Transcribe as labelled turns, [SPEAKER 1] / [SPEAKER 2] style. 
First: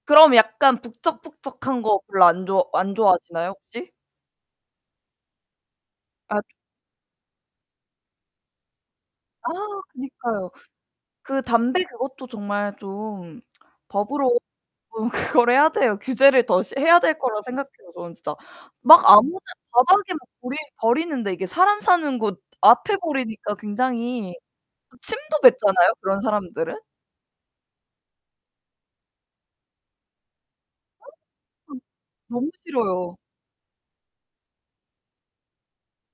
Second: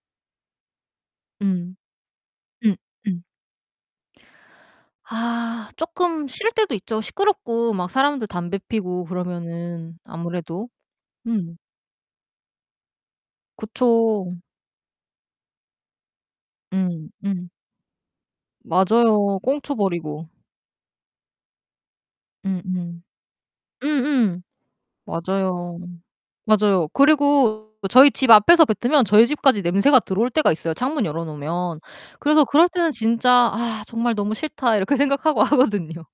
[SPEAKER 1] 그럼 약간
[SPEAKER 2] 음.
[SPEAKER 1] 북적북적한 거 별로 안 좋아
[SPEAKER 2] 응
[SPEAKER 1] 안
[SPEAKER 2] 응.
[SPEAKER 1] 좋아하시나요? 혹시?
[SPEAKER 2] 아 쪼끔
[SPEAKER 1] 아.
[SPEAKER 2] 싫을 때도 있죠. 시끄럽고 막 사람들 담배 피우고
[SPEAKER 1] 아
[SPEAKER 2] 그러면은
[SPEAKER 1] 그니까요.
[SPEAKER 2] 아무래도
[SPEAKER 1] 그
[SPEAKER 2] 음.
[SPEAKER 1] 담배 그것도 정말 좀
[SPEAKER 2] 그쵸.
[SPEAKER 1] 법으로 좀 그거를 해야 돼요. 규제를 더 해야
[SPEAKER 2] 음
[SPEAKER 1] 될 거라
[SPEAKER 2] 음.
[SPEAKER 1] 생각해요 저는 진짜. 막
[SPEAKER 2] 맞아요.
[SPEAKER 1] 아무나
[SPEAKER 2] 꽁초
[SPEAKER 1] 바닥에 막
[SPEAKER 2] 버리고.
[SPEAKER 1] 버리 버리는데 이게 사람 사는 곳
[SPEAKER 2] 음
[SPEAKER 1] 앞에
[SPEAKER 2] 음.
[SPEAKER 1] 버리니까
[SPEAKER 2] 음
[SPEAKER 1] 굉장히
[SPEAKER 2] 음.
[SPEAKER 1] 그 침도
[SPEAKER 2] 맞아요.
[SPEAKER 1] 뱉잖아요 그런 사람들은.
[SPEAKER 2] 맞아요. 그리고 저희 집 앞에서 뱉으면 저희 집까지 냄새가 들어올 때가 있어요 창문 열어 놓으면.
[SPEAKER 1] [unintelligible]
[SPEAKER 2] 그래서
[SPEAKER 1] 너무
[SPEAKER 2] 그럴 때는
[SPEAKER 1] 싫어요.
[SPEAKER 2] 진짜 '아 정말 너무 싫다.' 이렇게 생각하고 하거든요.